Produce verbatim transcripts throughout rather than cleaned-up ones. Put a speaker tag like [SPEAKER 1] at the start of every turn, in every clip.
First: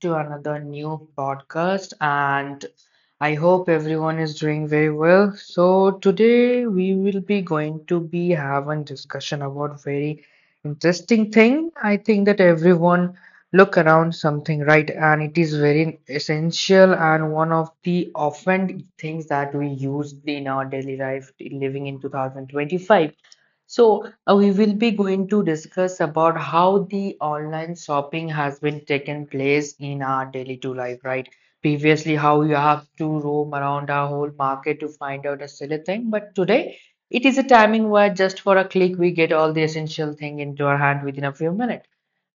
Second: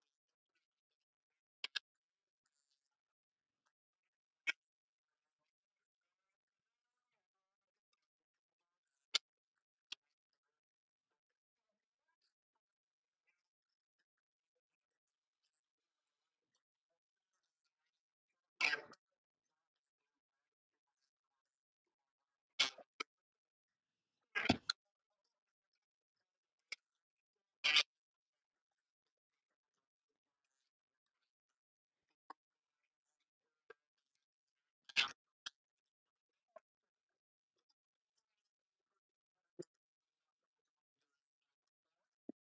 [SPEAKER 1] to another new podcast. And I hope everyone is doing very well. So, today we will be going to be having discussion about very interesting thing. I think that everyone look around something, right? And it is very essential and one of the often things that we use in our daily life living in two thousand twenty-five. So, uh, we will be going to discuss about how the online shopping has been taken place in our daily to life, right? Previously, how you have to roam around our whole market to find out a silly thing, but today it is a timing where just for a click we get all the essential thing into our hand within a few minutes.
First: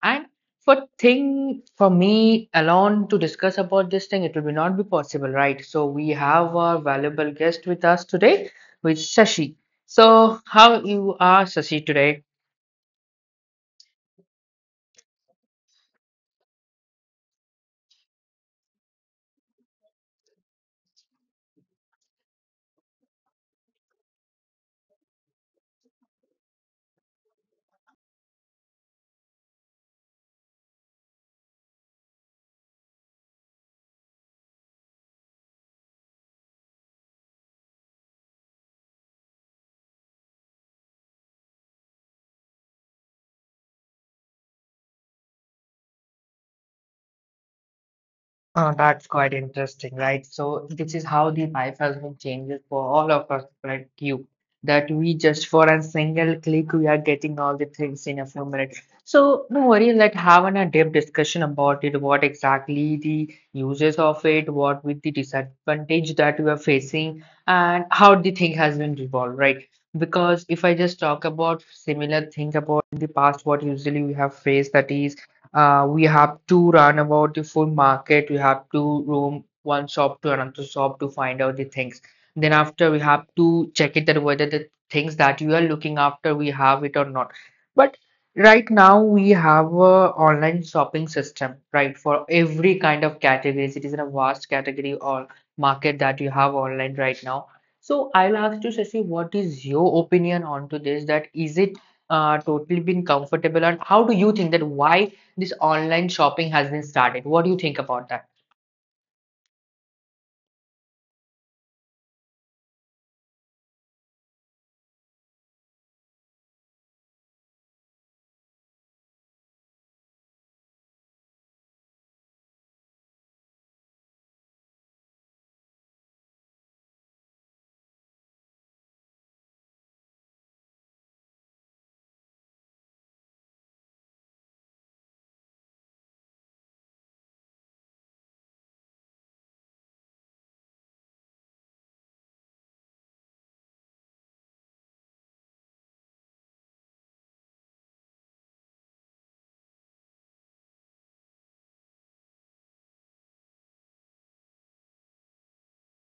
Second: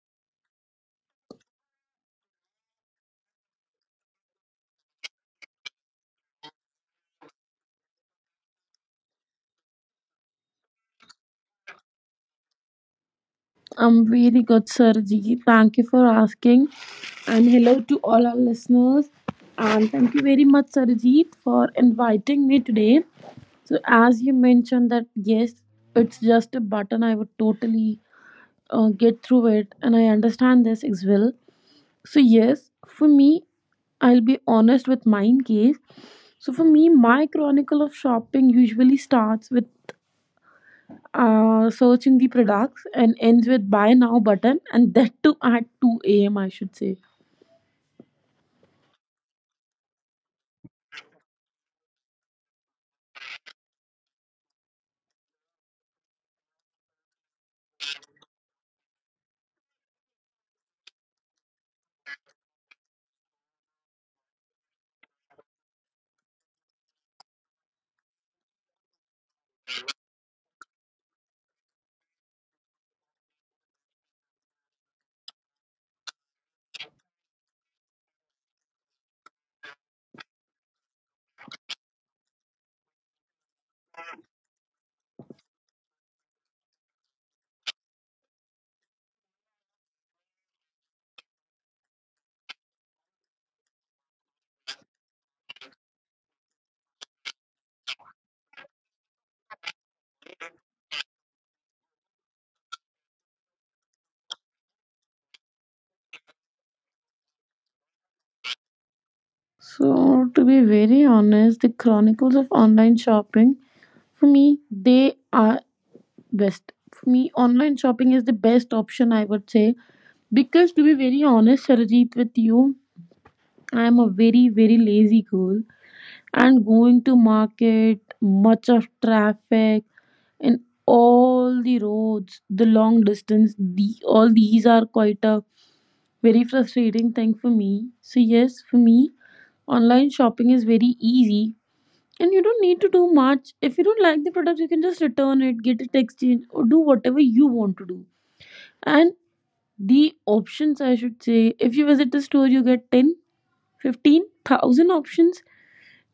[SPEAKER 1] And for thing for me alone to discuss about this thing, it will be not be possible, right? So we have our valuable guest with us today, with Sashi. So how you are, Sashi, today?
[SPEAKER 2] I'm very good, Sarji. Thank you for asking. And hello to all our listeners. And thank you very much, Sarjeet, for inviting me today. So, as you mentioned, that yes, it's just a button, I would totally uh, get through it. And I understand this as well. So, yes, for me, I'll be honest with mine case. So, for me, my chronicle of shopping usually starts with uh, searching the products and ends with buy now button, and that too at two a m, I should say.
[SPEAKER 1] Uh, that's quite interesting, right? So this is how the biofilm changes for all of us, like you, that we just for a single click we are getting all the things in a few minutes. So no worry, let's have an a deep discussion about it. What exactly the uses of it, what with the disadvantage that we are facing, and how the thing has been resolved, right? Because if I just talk about similar thing about the past, what usually we have faced that is uh, we have to run about the full market. We have to roam one shop to another shop to find out the things. Then after we have to check it that whether the things that you are looking after we have it or not. But right now we have a online shopping system, right? For every kind of categories, it is in a vast category or market that you have online right now. So I'll ask you, Shashi, what is your opinion onto this? That is it uh, totally been comfortable, and how do you think that why this online shopping has been started? What do you think about that?
[SPEAKER 2] So to be very honest, the chronicles of online shopping for me, they are best. For me, online shopping is the best option, I would say, because to be very honest, Sarajit, with you, I am a very very lazy girl, and going to market, much of traffic, and all the roads, the long distance, the all these are quite a very frustrating thing for me. So, yes, for me, online shopping is very easy and you don't need to do much. If you don't like the product, you can just return it, get it exchanged, or do whatever you want to do. And the options, I should say, if you visit the store, you get ten, fifteen thousand options.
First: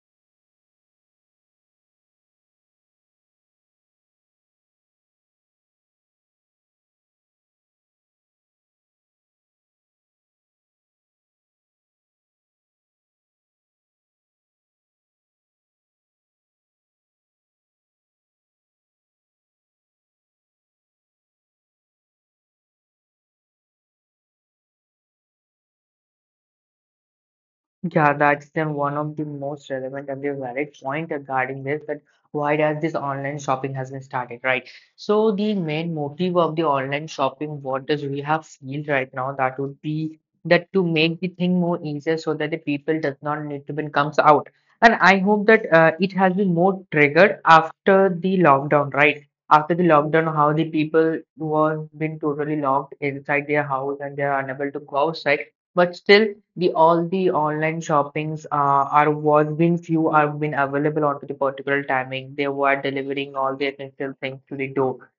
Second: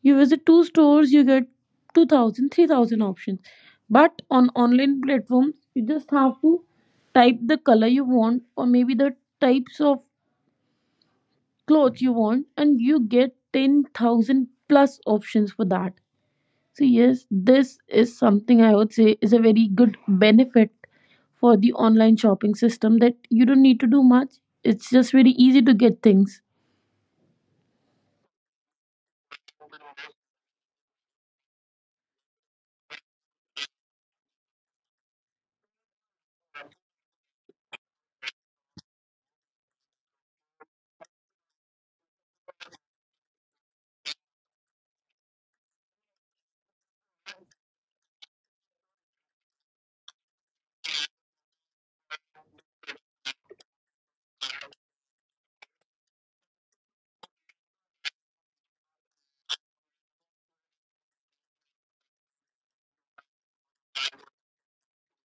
[SPEAKER 2] You visit two stores, you get two thousand, three thousand options. But on online platforms, you just have to type the color you want, or maybe the types of clothes you want, and you get ten thousand plus options for that. So, yes, this is something I would say is a very good benefit for the online shopping system, that you don't need to do much. It's just very easy to get things.
[SPEAKER 1] Yeah, that's then one of the most relevant and the valid point regarding this that why does this online shopping has been started, right? So the main motive of the online shopping, what does we have feel right now, that would be that to make the thing more easier so that the people does not need to be comes out. And I hope that uh, it has been more triggered after the lockdown, right? After the lockdown, how the people were been totally locked inside their house and they are unable to go outside but still, the all the online shoppings uh, are was been few are been available onto the particular timing. They were delivering all the essential things to the door.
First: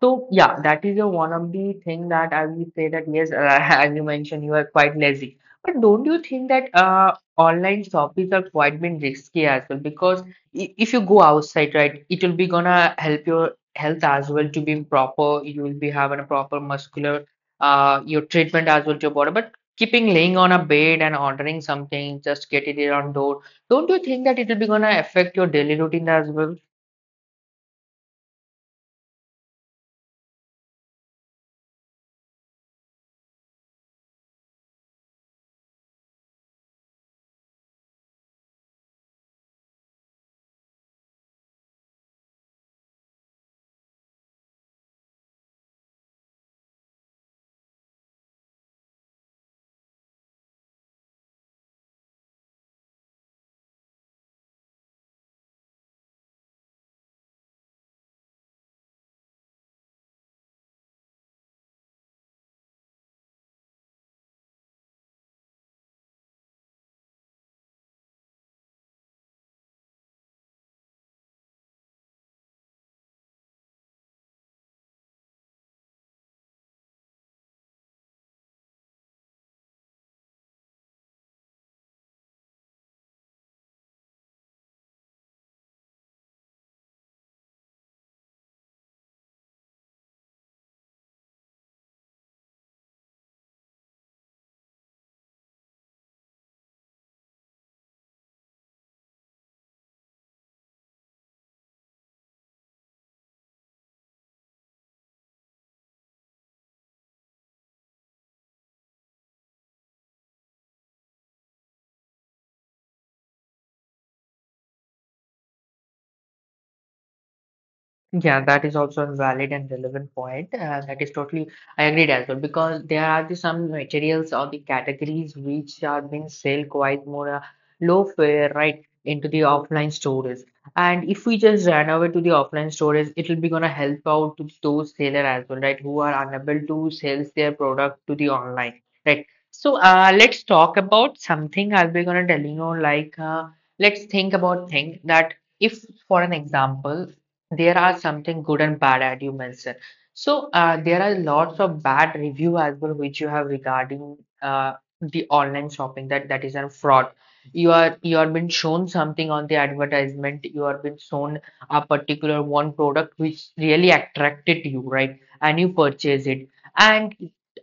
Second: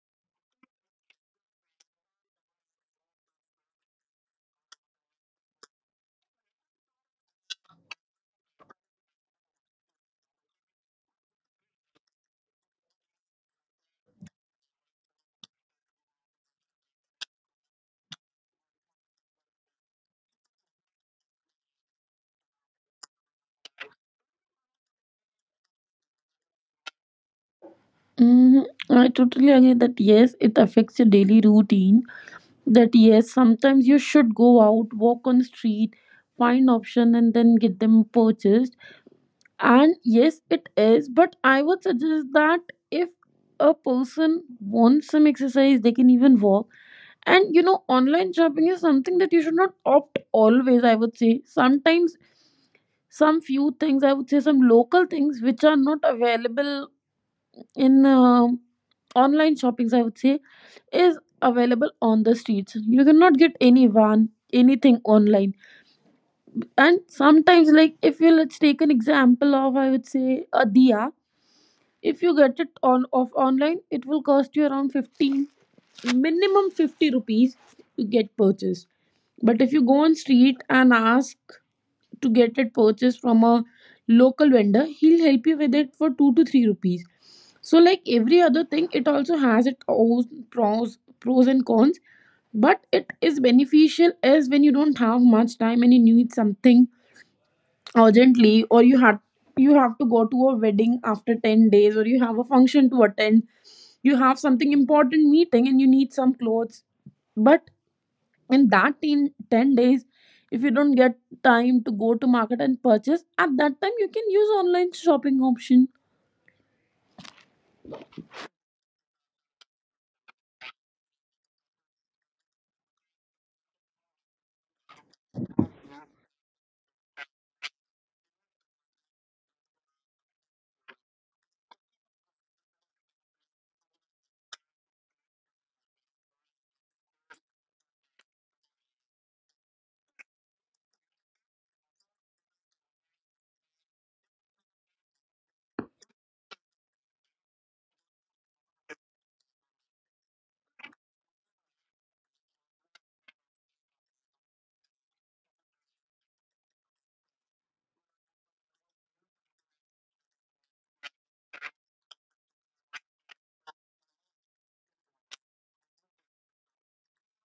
[SPEAKER 1] So yeah, that is a one of the thing that I will say that yes, uh, as you mentioned, you are quite lazy. But don't you think that uh, online shoppings are quite been risky as well? Because i- if you go outside, right, it will be gonna help your health as well to be proper. You will be having a proper muscular uh your treatment as well to your body. But keeping laying on a bed and ordering something, just get it on door. Don't you think that it will be gonna affect your daily routine as well?
[SPEAKER 2] Mm, I totally agree that yes, it affects your daily routine. That yes, sometimes you should go out, walk on the street, find option, and then get them purchased. And yes, it is, but I would suggest that if a person wants some exercise, they can even walk. And you know, online shopping is something that you should not opt always, I would say. Sometimes, some few things, I would say, some local things which are not available in um online shoppings, I would say, is available on the streets. You cannot get any van, anything online. And sometimes, like if you— let's take an example of, I would say, a diya, if you get it on off online, it will cost you around fifteen, minimum fifty rupees, to get purchased. But if you go on street and ask to get it purchased from a local vendor, he'll help you with it for two to three rupees. So like every other thing, it also has its own pros pros and cons. But it is beneficial as when you don't have much time and you need something urgently, or you have you have to go to a wedding after ten days, or you have a function to attend, you have something important meeting and you need some clothes, but in that ten, ten days, if you don't get time to go to market and purchase, at that time you can use online shopping option.
[SPEAKER 1] Yeah, that is also a valid and relevant point. Uh, that is totally, I agreed as well because there are the, some materials or the categories which are being sold quite more uh, low fare, right, into the offline stores. And if we just run over to the offline stores, it will be gonna help out to those seller as well, right, who are unable to sell their product to the online, right? So uh, let's talk about something I'll be gonna tell you know, like uh, let's think about thing that if for an example there are something good and bad at you mentioned. So uh, there are lots of bad review as well which you have regarding uh, the online shopping that that is a fraud. You are you are been shown something on the advertisement. You are been shown a particular one product which really attracted you, right? And you purchase it. And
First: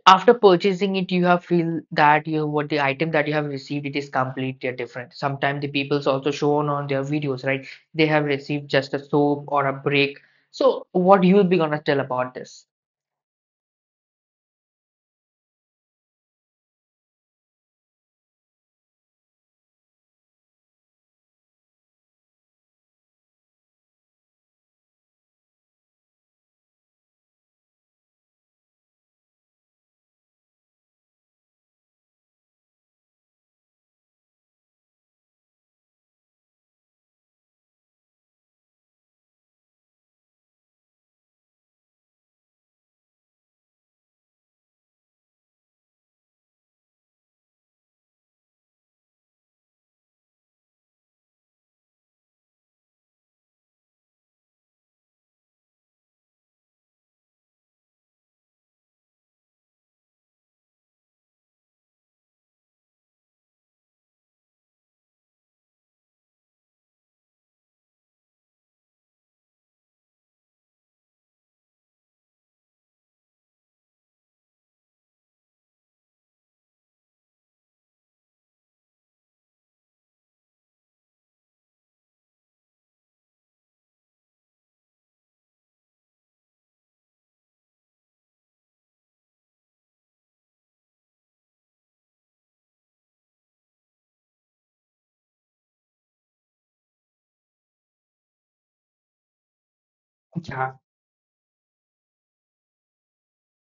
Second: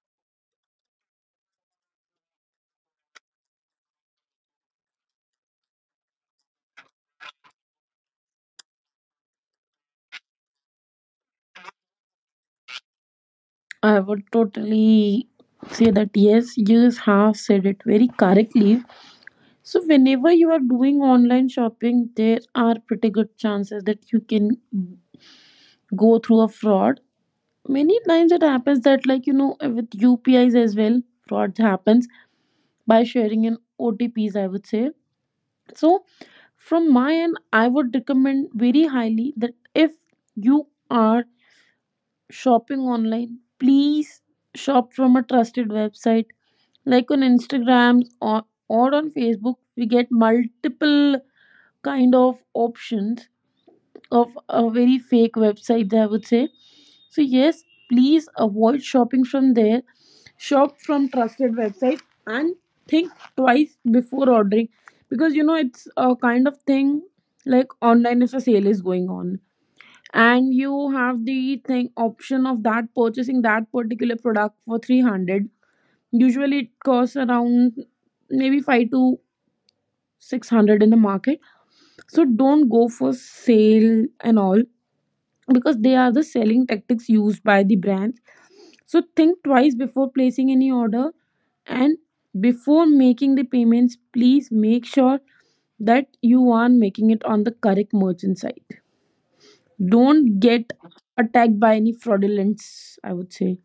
[SPEAKER 1] after purchasing it, you have feel that you what the item that you have received it is completely different. Sometimes the people's also shown on their videos, right? They have received just a soap or a break. So, what you be gonna tell about this?
[SPEAKER 2] I would totally say that yes, you have said it very correctly. So whenever you are doing online shopping, there are pretty good chances that you can go through a fraud. Many times it happens that, like, you know, with U P Is as well, fraud happens by sharing in O T Ps, I would say. So from my end I would recommend very highly that if you are shopping online, please shop from a trusted website. Like on Instagram, or, or on Facebook, we get multiple kind of options of a very fake website, I would say. So yes, please avoid shopping from there. Shop from trusted website. And think twice before ordering, because you know it's a kind of thing, like, online, if a sale is going on and you have the thing option of that purchasing that particular product for three hundred, usually it costs around maybe five to six hundred in the market. So don't go for sale and all, because they are the selling tactics used by the brand. So think twice before placing any order, and before making the payments, please make sure that you are making it on the correct merchant site. Don't get attacked by any fraudulence, I would say.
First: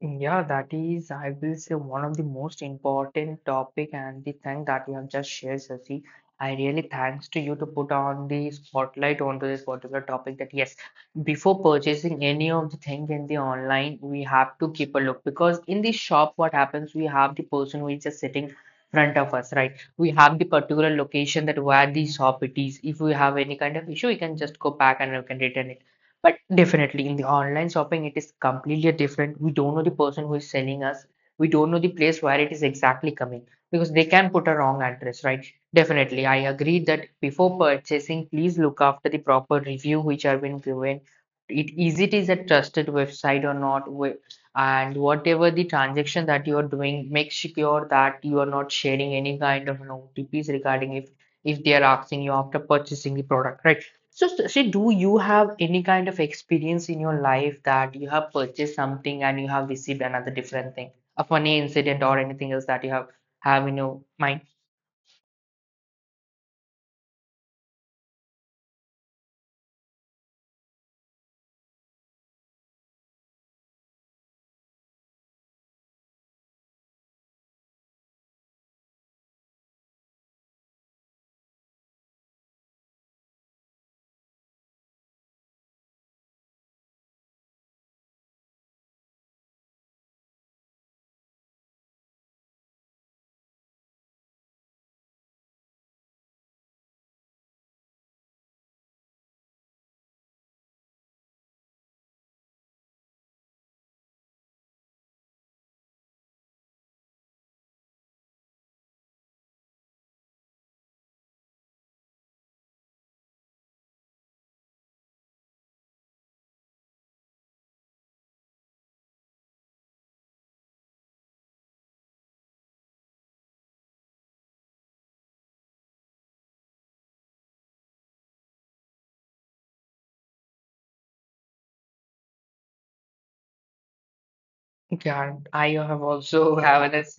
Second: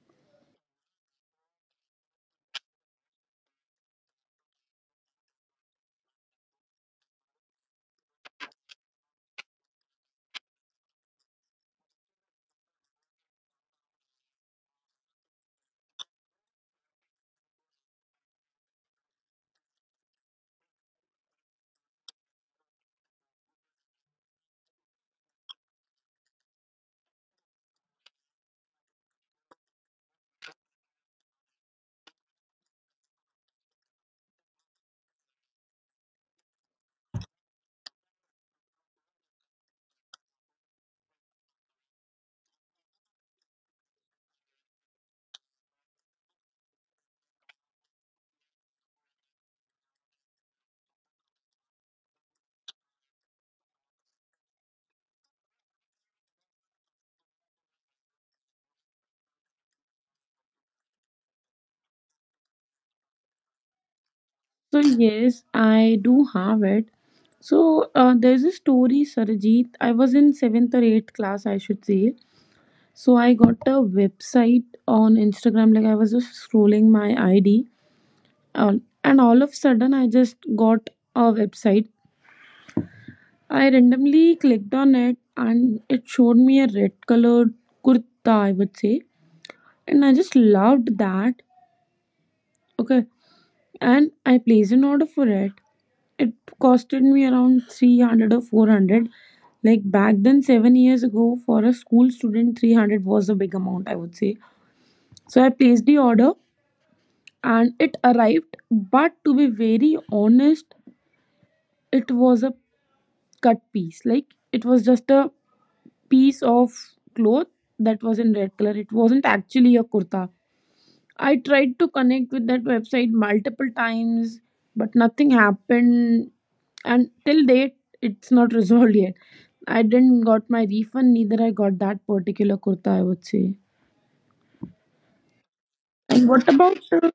[SPEAKER 1] Yeah, that is, I will say, one of the most important topic and the thing that you have just shared, Sasi. I really thanks to you to put on the spotlight onto this particular topic that yes, before purchasing any of the thing in the online, we have to keep a look because in the shop, what happens, we have the person who is just sitting front of us, right? We have the particular location that where the shop it is. If we have any kind of issue, we can just go back and we can return it. But definitely in the online shopping, it is completely different. We don't know the person who is selling us. We don't know the place where it is exactly coming because they can put a wrong address, right? Definitely. I agree that before purchasing, please look after the proper review which are been given. It is it is a trusted website or not, wh- and whatever the transaction that you are doing, make sure that you are not sharing any kind of you know, O T Ps regarding if if they are asking you after purchasing the product, right? So, Sri, do you have any kind of experience in your life that you have purchased something and you have received another different thing? A funny incident or anything else that you have have in your mind?
[SPEAKER 2] So, yes, I do have it. So, uh, there's a story, Sarajit. I was in seventh or eighth class, I should say. So, I got a website on Instagram. Like, I was just scrolling my I D. All- and all of a sudden I just got a website. I randomly clicked on it and it showed me a red colored kurta, I would say, and I just loved that. Okay. And I placed an order for it. It costed me around three hundred or four hundred. Like back then, seven years ago, for a school student three hundred was a big amount, I would say. So I placed the order and it arrived. But to be very honest, it was a cut piece. Like, it was just a piece of cloth that was in red color. It wasn't actually a kurta. I tried to connect with that website multiple times, but nothing happened. And till date, it's not resolved yet. I didn't got my refund, neither I got that particular kurta, I would say.
[SPEAKER 1] Yeah, I have
[SPEAKER 2] And what
[SPEAKER 1] also
[SPEAKER 2] about
[SPEAKER 1] have an.
[SPEAKER 2] the—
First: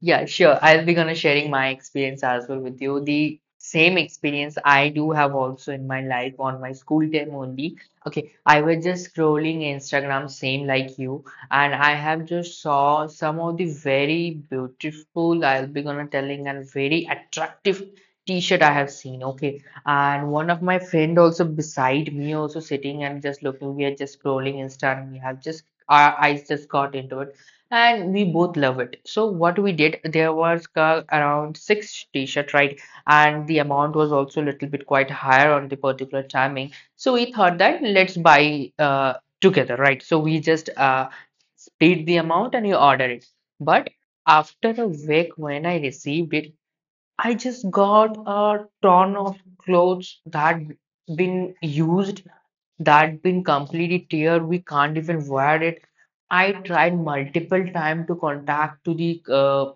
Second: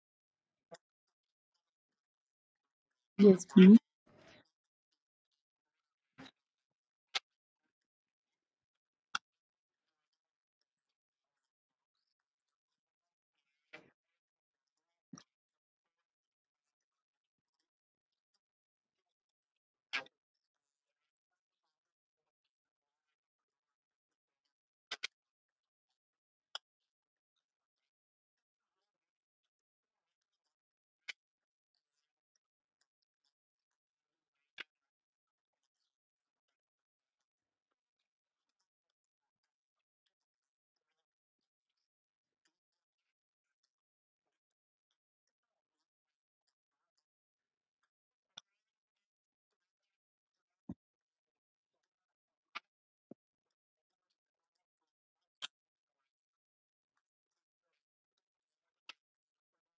[SPEAKER 1] Yeah, sure. I'll be gonna sharing my experience as well with you. The
[SPEAKER 2] Yes, please?
[SPEAKER 1] same experience I do have also in my life on my school time only. Okay, I was just scrolling Instagram, same like you, and I have just saw some of the very beautiful, I'll be gonna telling and very attractive t-shirt I have seen. Okay, and one of my friend also beside me also sitting and just looking. We are just scrolling Insta, and we have just our eyes just got into it and we both love it. So what we did, there was uh, around six t-shirt, right? And the amount was also a little bit quite higher on the particular timing. So we thought that let's buy uh, together, right? So we just uh, split the amount and we ordered it. But after a week when I received it, I just got a ton of clothes that been used that been completely tear. We can't even wear it. I tried multiple time to contact to the uh,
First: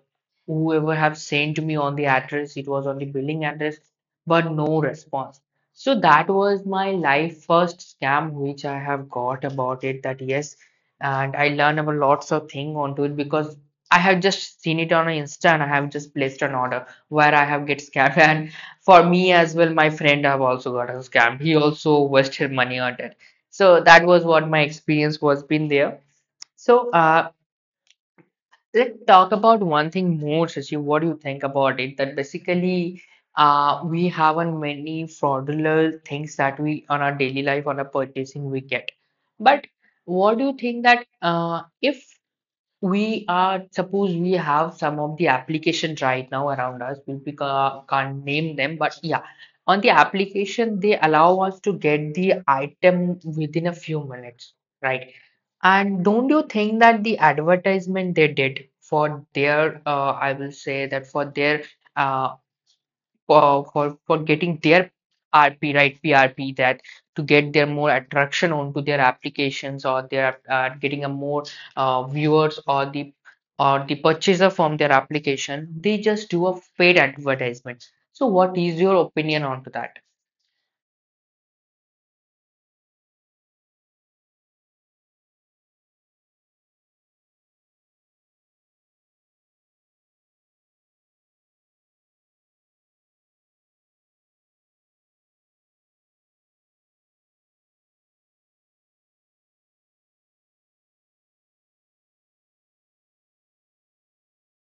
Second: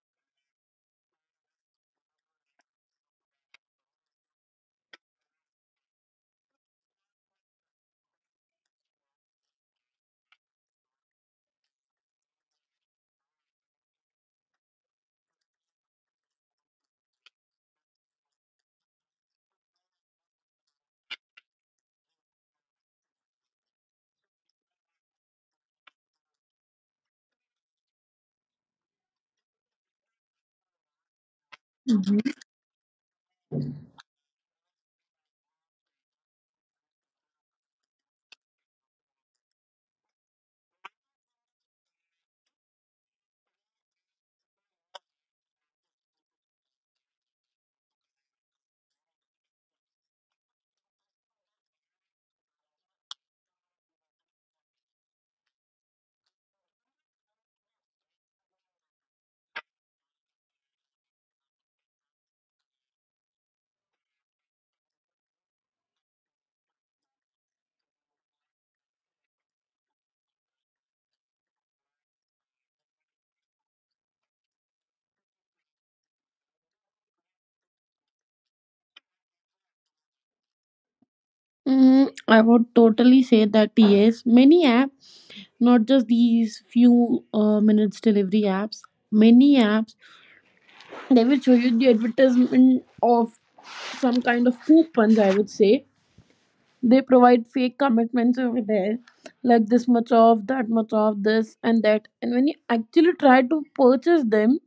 [SPEAKER 1] whoever have sent me on the address. It was on the billing address, but no response. So that was my life first scam which I have got about it. That yes, and I learned about lots of thing onto it because I have just seen it on Insta and I have just placed an order where I have get scammed and for me as well, my friend have also got scammed. He also wasted money on it. So that was what my experience was been there. So uh, let's talk about one thing more, Shashi. What do you think about it? That
[SPEAKER 2] Mhm.
[SPEAKER 1] basically uh, we have on many fraudulent things that we on our daily life on our purchasing we get. But what do you think that uh, if we are suppose we have some of the applications right now around us we we ca- can't name them but yeah on the application they allow us to get the item within a few minutes, right? And don't you think that the advertisement they did for their uh, I will say that for their uh, for for for getting their R P, right, P R P, that to get their more attraction onto their applications or they're uh, getting a more uh, viewers or the or the purchaser from their application they just do a paid advertisement. So what is your opinion onto that?
[SPEAKER 2] Mm, I would totally say that yes, many apps, not just these few uh, minutes delivery apps, many apps, they will show you the advertisement of some kind of coupons, I would say. They provide fake commitments over there, like this much off, that much off, this and that. And when you actually try to purchase them,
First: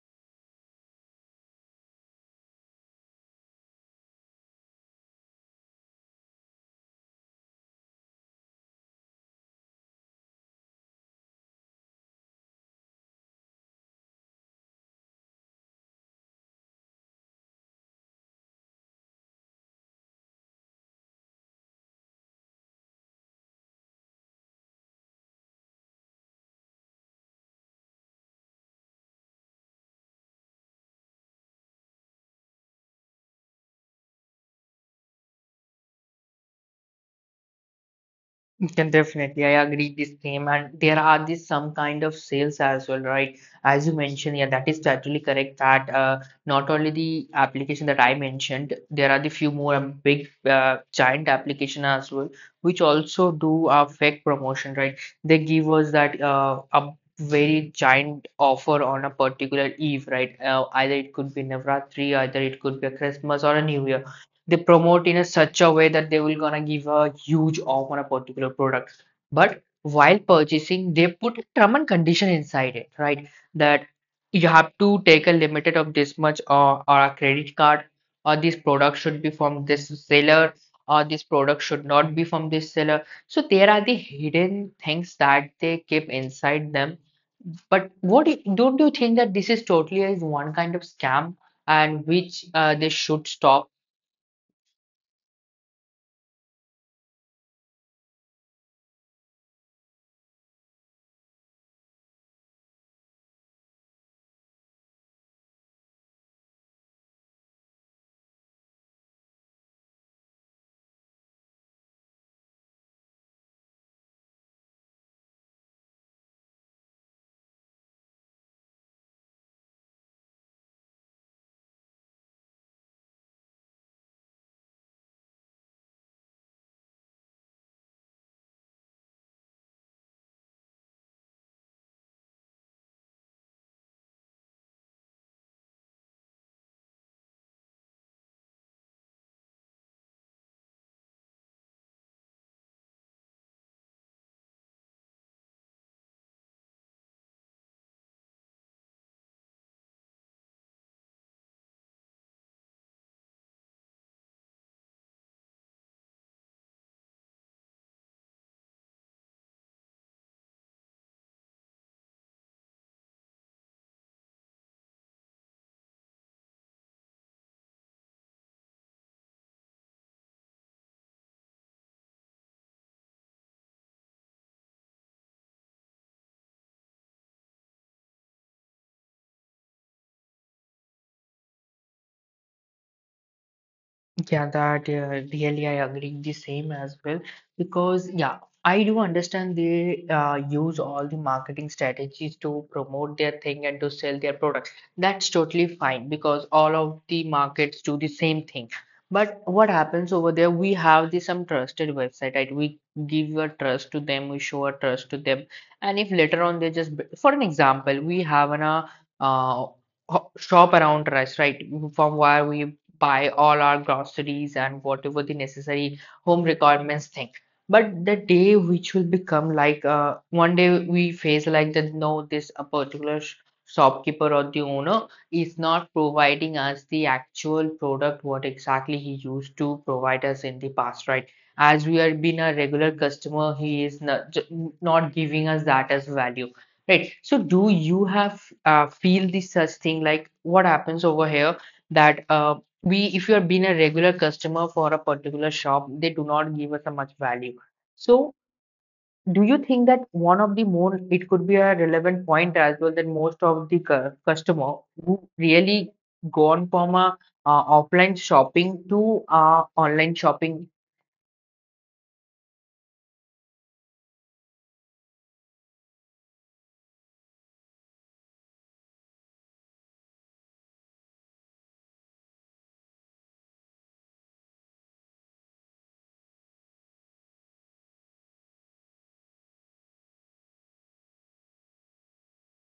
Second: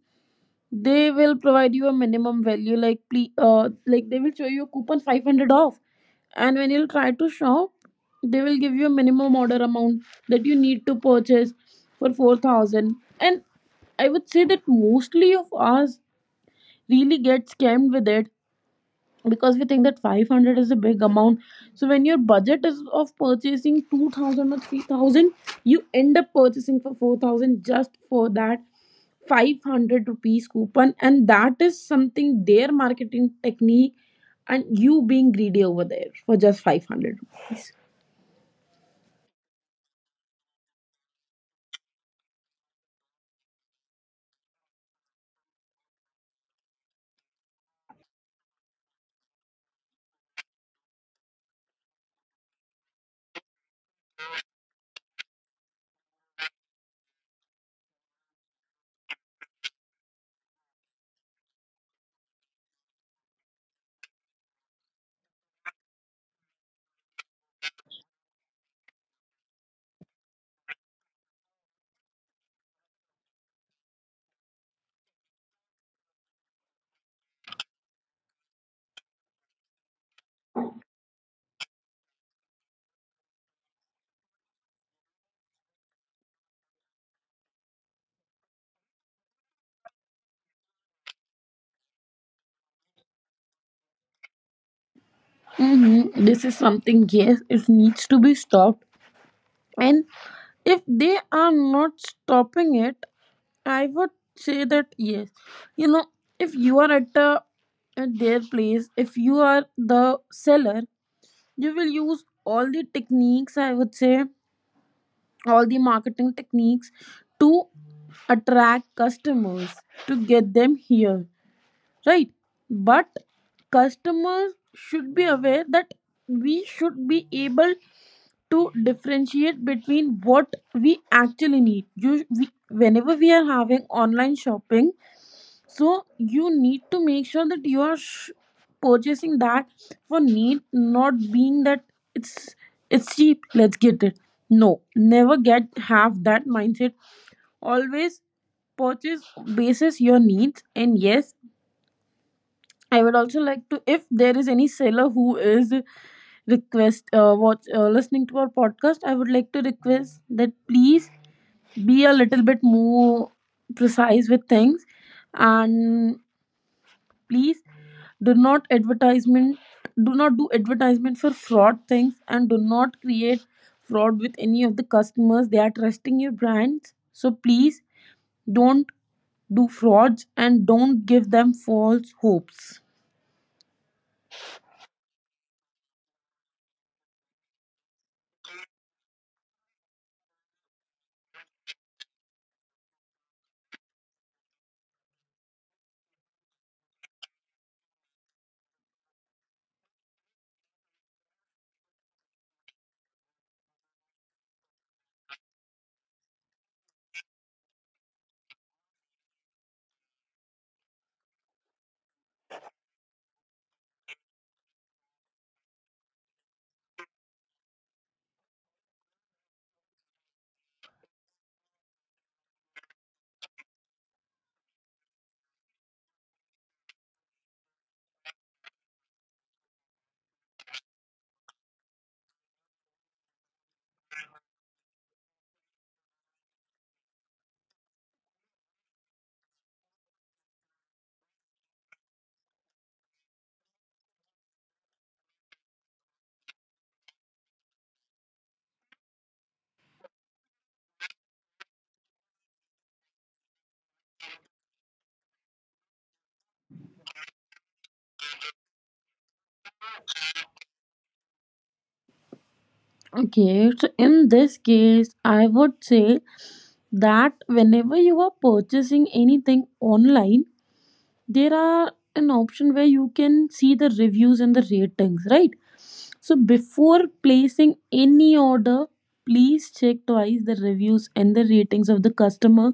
[SPEAKER 2] they will provide you a minimum value, like ple- uh, like they will show you a coupon five hundred off, and when you'll try to shop, they will give you a minimum order amount that you need to purchase for four thousand. And I would say that mostly of us really get scammed with it, because we think that five hundred is a big amount. So when your budget is of purchasing two thousand or three thousand, you end up purchasing for four thousand just for that five hundred rupees coupon, and that is something their marketing technique, and you being greedy over there for just five hundred rupees.
[SPEAKER 1] Can definitely, I agree the same. And there are this some kind of sales as well, right? As you mentioned, yeah, that is totally correct. That uh, not only the application that I mentioned, there are the few more um, big uh, giant application as well, which also do a fake promotion, right? They give us that uh, a very giant offer on a particular eve, right? Uh, either it could be Navratri, either it could be a Christmas or a New Year, they promote in a such a way that they will gonna give a huge off on a particular product. But while purchasing, they put term and condition inside it, right? That you have to take a limited of this much or, or a credit card or this product should be from this seller or this product should not be from this seller. So there are the hidden things that they keep inside them. But what do you- don't you think that this is totally is one kind of scam and which uh, they should stop?
[SPEAKER 2] Hmm, this is something, yes, it needs to be stopped. And if they are not stopping it, I would say that yes, you know, if you are at a at their place, if you are the seller, you will use all the techniques, I would say, all the marketing techniques, to attract customers, to get them here, right? But customers should be aware that we should be able to differentiate between what we actually need, you we, whenever we are having online shopping. So you need to make sure that you are sh- purchasing that for need, not being that it's it's cheap, let's get it. No, never get have that mindset. Always purchase basis your needs. And yes, I would also like to, if there is any seller who is request uh, watch uh, listening to our podcast, I would like to request that please be a little bit more precise with things. And please, do not advertisement, do not do advertisement for fraud things, and do not create fraud with any of the customers. They are trusting your brands, so please don't do frauds and don't give them false hopes.
[SPEAKER 1] Yeah, that uh, really I agree the same as well because yeah, I do understand they uh, use all the marketing strategies to promote their thing and to sell their product. That's totally fine because all of the markets do the same thing. But what happens over there? We have the some trusted website, right? We give a trust to them, we show a trust to them, and if later on they just, for an example, we have an uh, uh, ho- shop around us, right? From where we buy all our groceries and whatever the necessary home requirements thing. But the day which will become like uh, one day we face like that no, this a particular sh- shopkeeper or the owner is not providing us the actual product what exactly he used to provide us in the past, right? As we are been a regular customer, he is not, not giving us that as value. Right. So do you have uh, feel the such thing like what happens over here that uh, we if you have been a regular customer for a particular shop, they do not give us a much value. So do you think that one of the more it could be a relevant point as well that most of the cu- customer who really gone from a uh, offline shopping to uh, online shopping
[SPEAKER 2] Okay, so in this case, I would say that whenever you are purchasing anything online, there are an option where you can see the reviews and the ratings, right? So before placing any order, please check twice the reviews and the ratings of the customer.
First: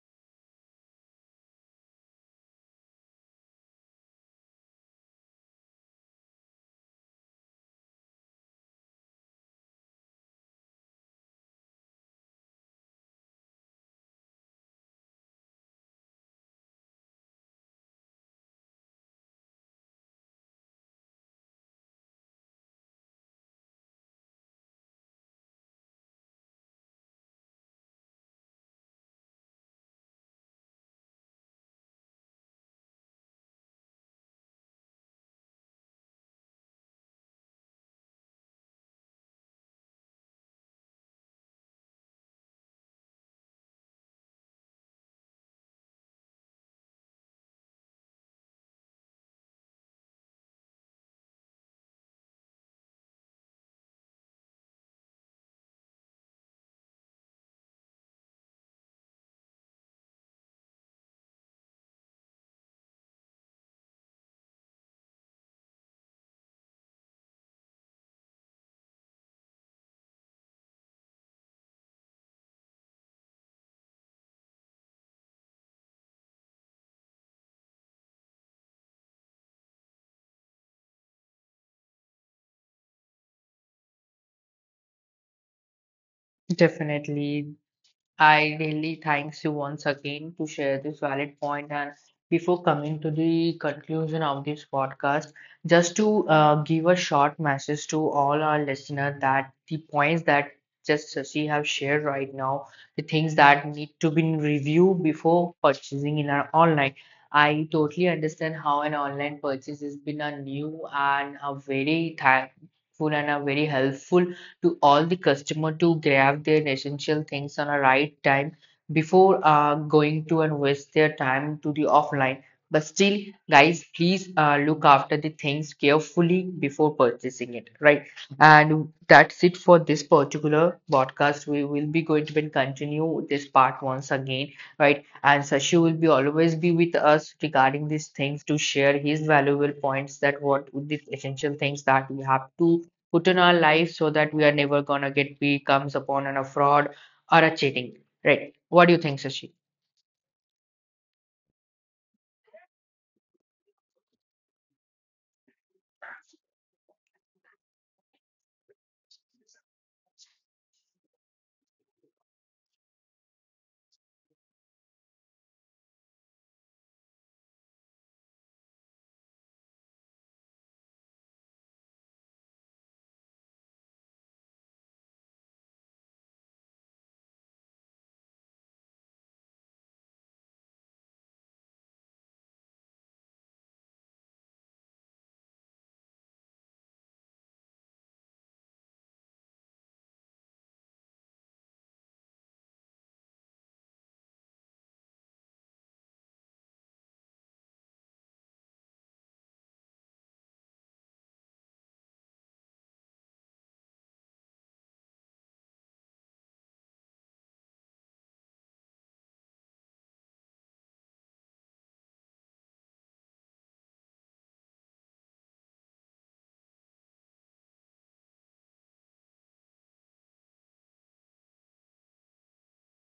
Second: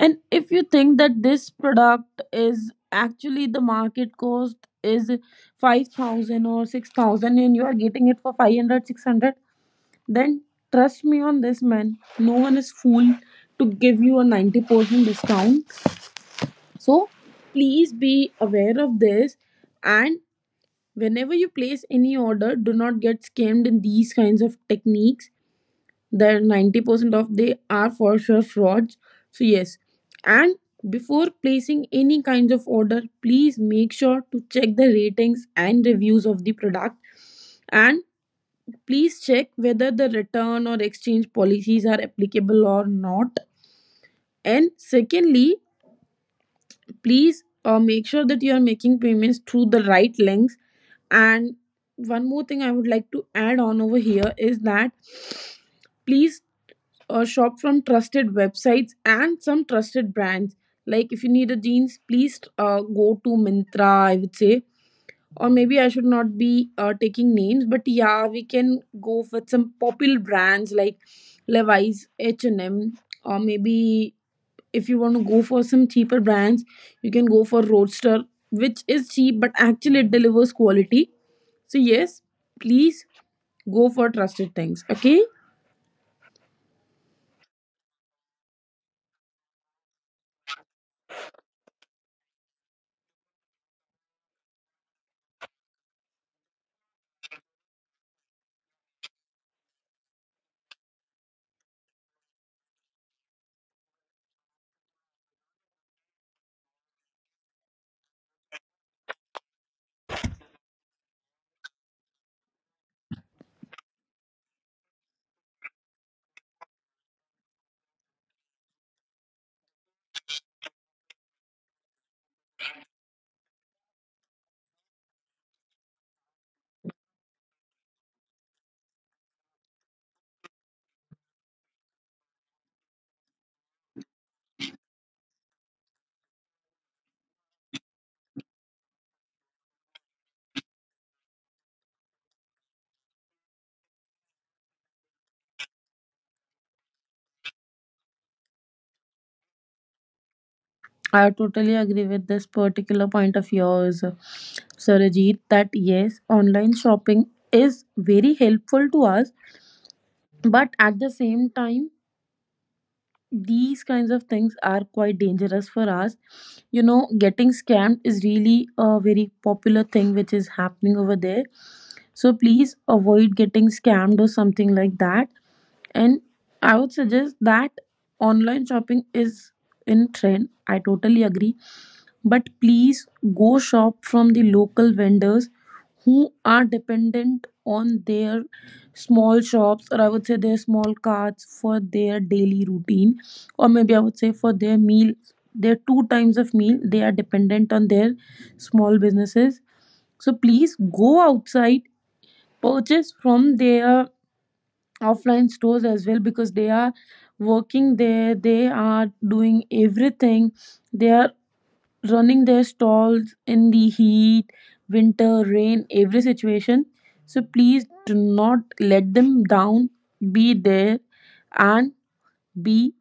[SPEAKER 2] And if you think that this product is actually— the market cost is five thousand or six thousand and you are getting it for five hundred, six hundred, then trust me on this, man, no one is fool to give you a ninety percent discount. So please be aware of this. And whenever you place any order, do not get scammed in these kinds of techniques. The ninety percent of they are for sure frauds. So yes. And before placing any kinds of order, please make sure to check the ratings and reviews of the product, and please check whether the return or exchange policies are applicable or not. And secondly, please uh, make sure that you are making payments through the right links. And one more thing I would like to add on over here is that please uh, shop from trusted websites and some trusted brands. Like if you need a jeans, please uh, go to mintra, I would say. Or maybe I should not be uh, taking names, but yeah, we can go with some popular brands like Levi's, H and M, or maybe if you want to go for some cheaper brands, you can go for Roadster, which is cheap but actually it delivers quality. So yes, please go for trusted things. Okay.
[SPEAKER 1] definitely. I really thanks you once again to share this valid point. And before coming to the conclusion of this podcast, just to uh, give a short message to all our listeners that the points that just Sasi have shared right now, the things that need to be reviewed before purchasing in our online. I totally understand how an online purchase has been a new and a very thankful and a very helpful to all the customer to grab their essential things on a right time before uh, going to and waste their time to the offline. But still, guys, please uh, look after the things carefully before purchasing it, right? And that's it for this particular podcast. We will be going to continue this part once again, right? And Sashi will be always be with us regarding these things to share his valuable points that what the essential things that we have to put in our life so that we are never gonna get becomes upon on a fraud or a cheating. Right. What do you think, Sashi?
[SPEAKER 2] I totally agree with this particular point of yours, Sarajit, that yes, online shopping is very helpful to us, but at the same time, these kinds of things are quite dangerous for us. You know, getting scammed is really a very popular thing which is happening over there. So please avoid getting scammed or something like that. And I would suggest that online shopping is in trend, I totally agree, but please go shop from the local vendors who are dependent on their small shops, or I would say their small carts, for their daily routine, or maybe I would say for their meal, their two times of meal, they are dependent on their small businesses. So please go outside, purchase from their offline stores as well, because they are working there, they are doing everything, they are running their stalls in the heat, winter, rain, every situation. So please do not let them down. Be there, and be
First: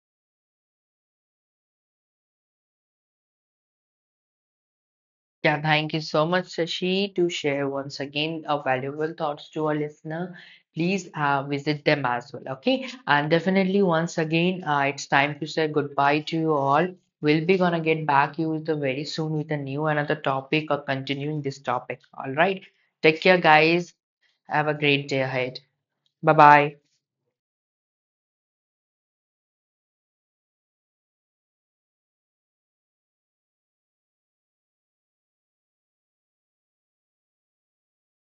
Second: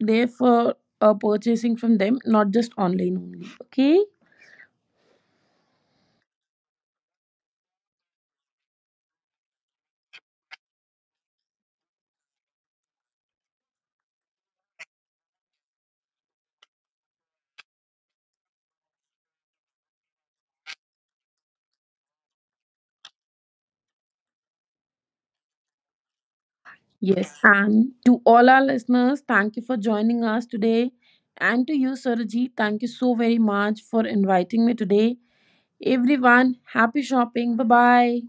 [SPEAKER 2] there for uh, purchasing from them, not just online only. Okay.
[SPEAKER 1] Yeah, thank you so much, Sashi, to share once again our valuable thoughts to our listener. Please uh, visit them as well. Okay. And definitely once again, uh, it's time to say goodbye to you all. We'll be gonna get back you with the very soon with a new another topic or continuing this topic. All right. Take care, guys. Have a great day ahead. Bye bye.
[SPEAKER 2] Yes. And to all our listeners, thank you for joining us today. And to you, Saraji, thank you so very much for inviting me today. Everyone, happy shopping. Bye bye.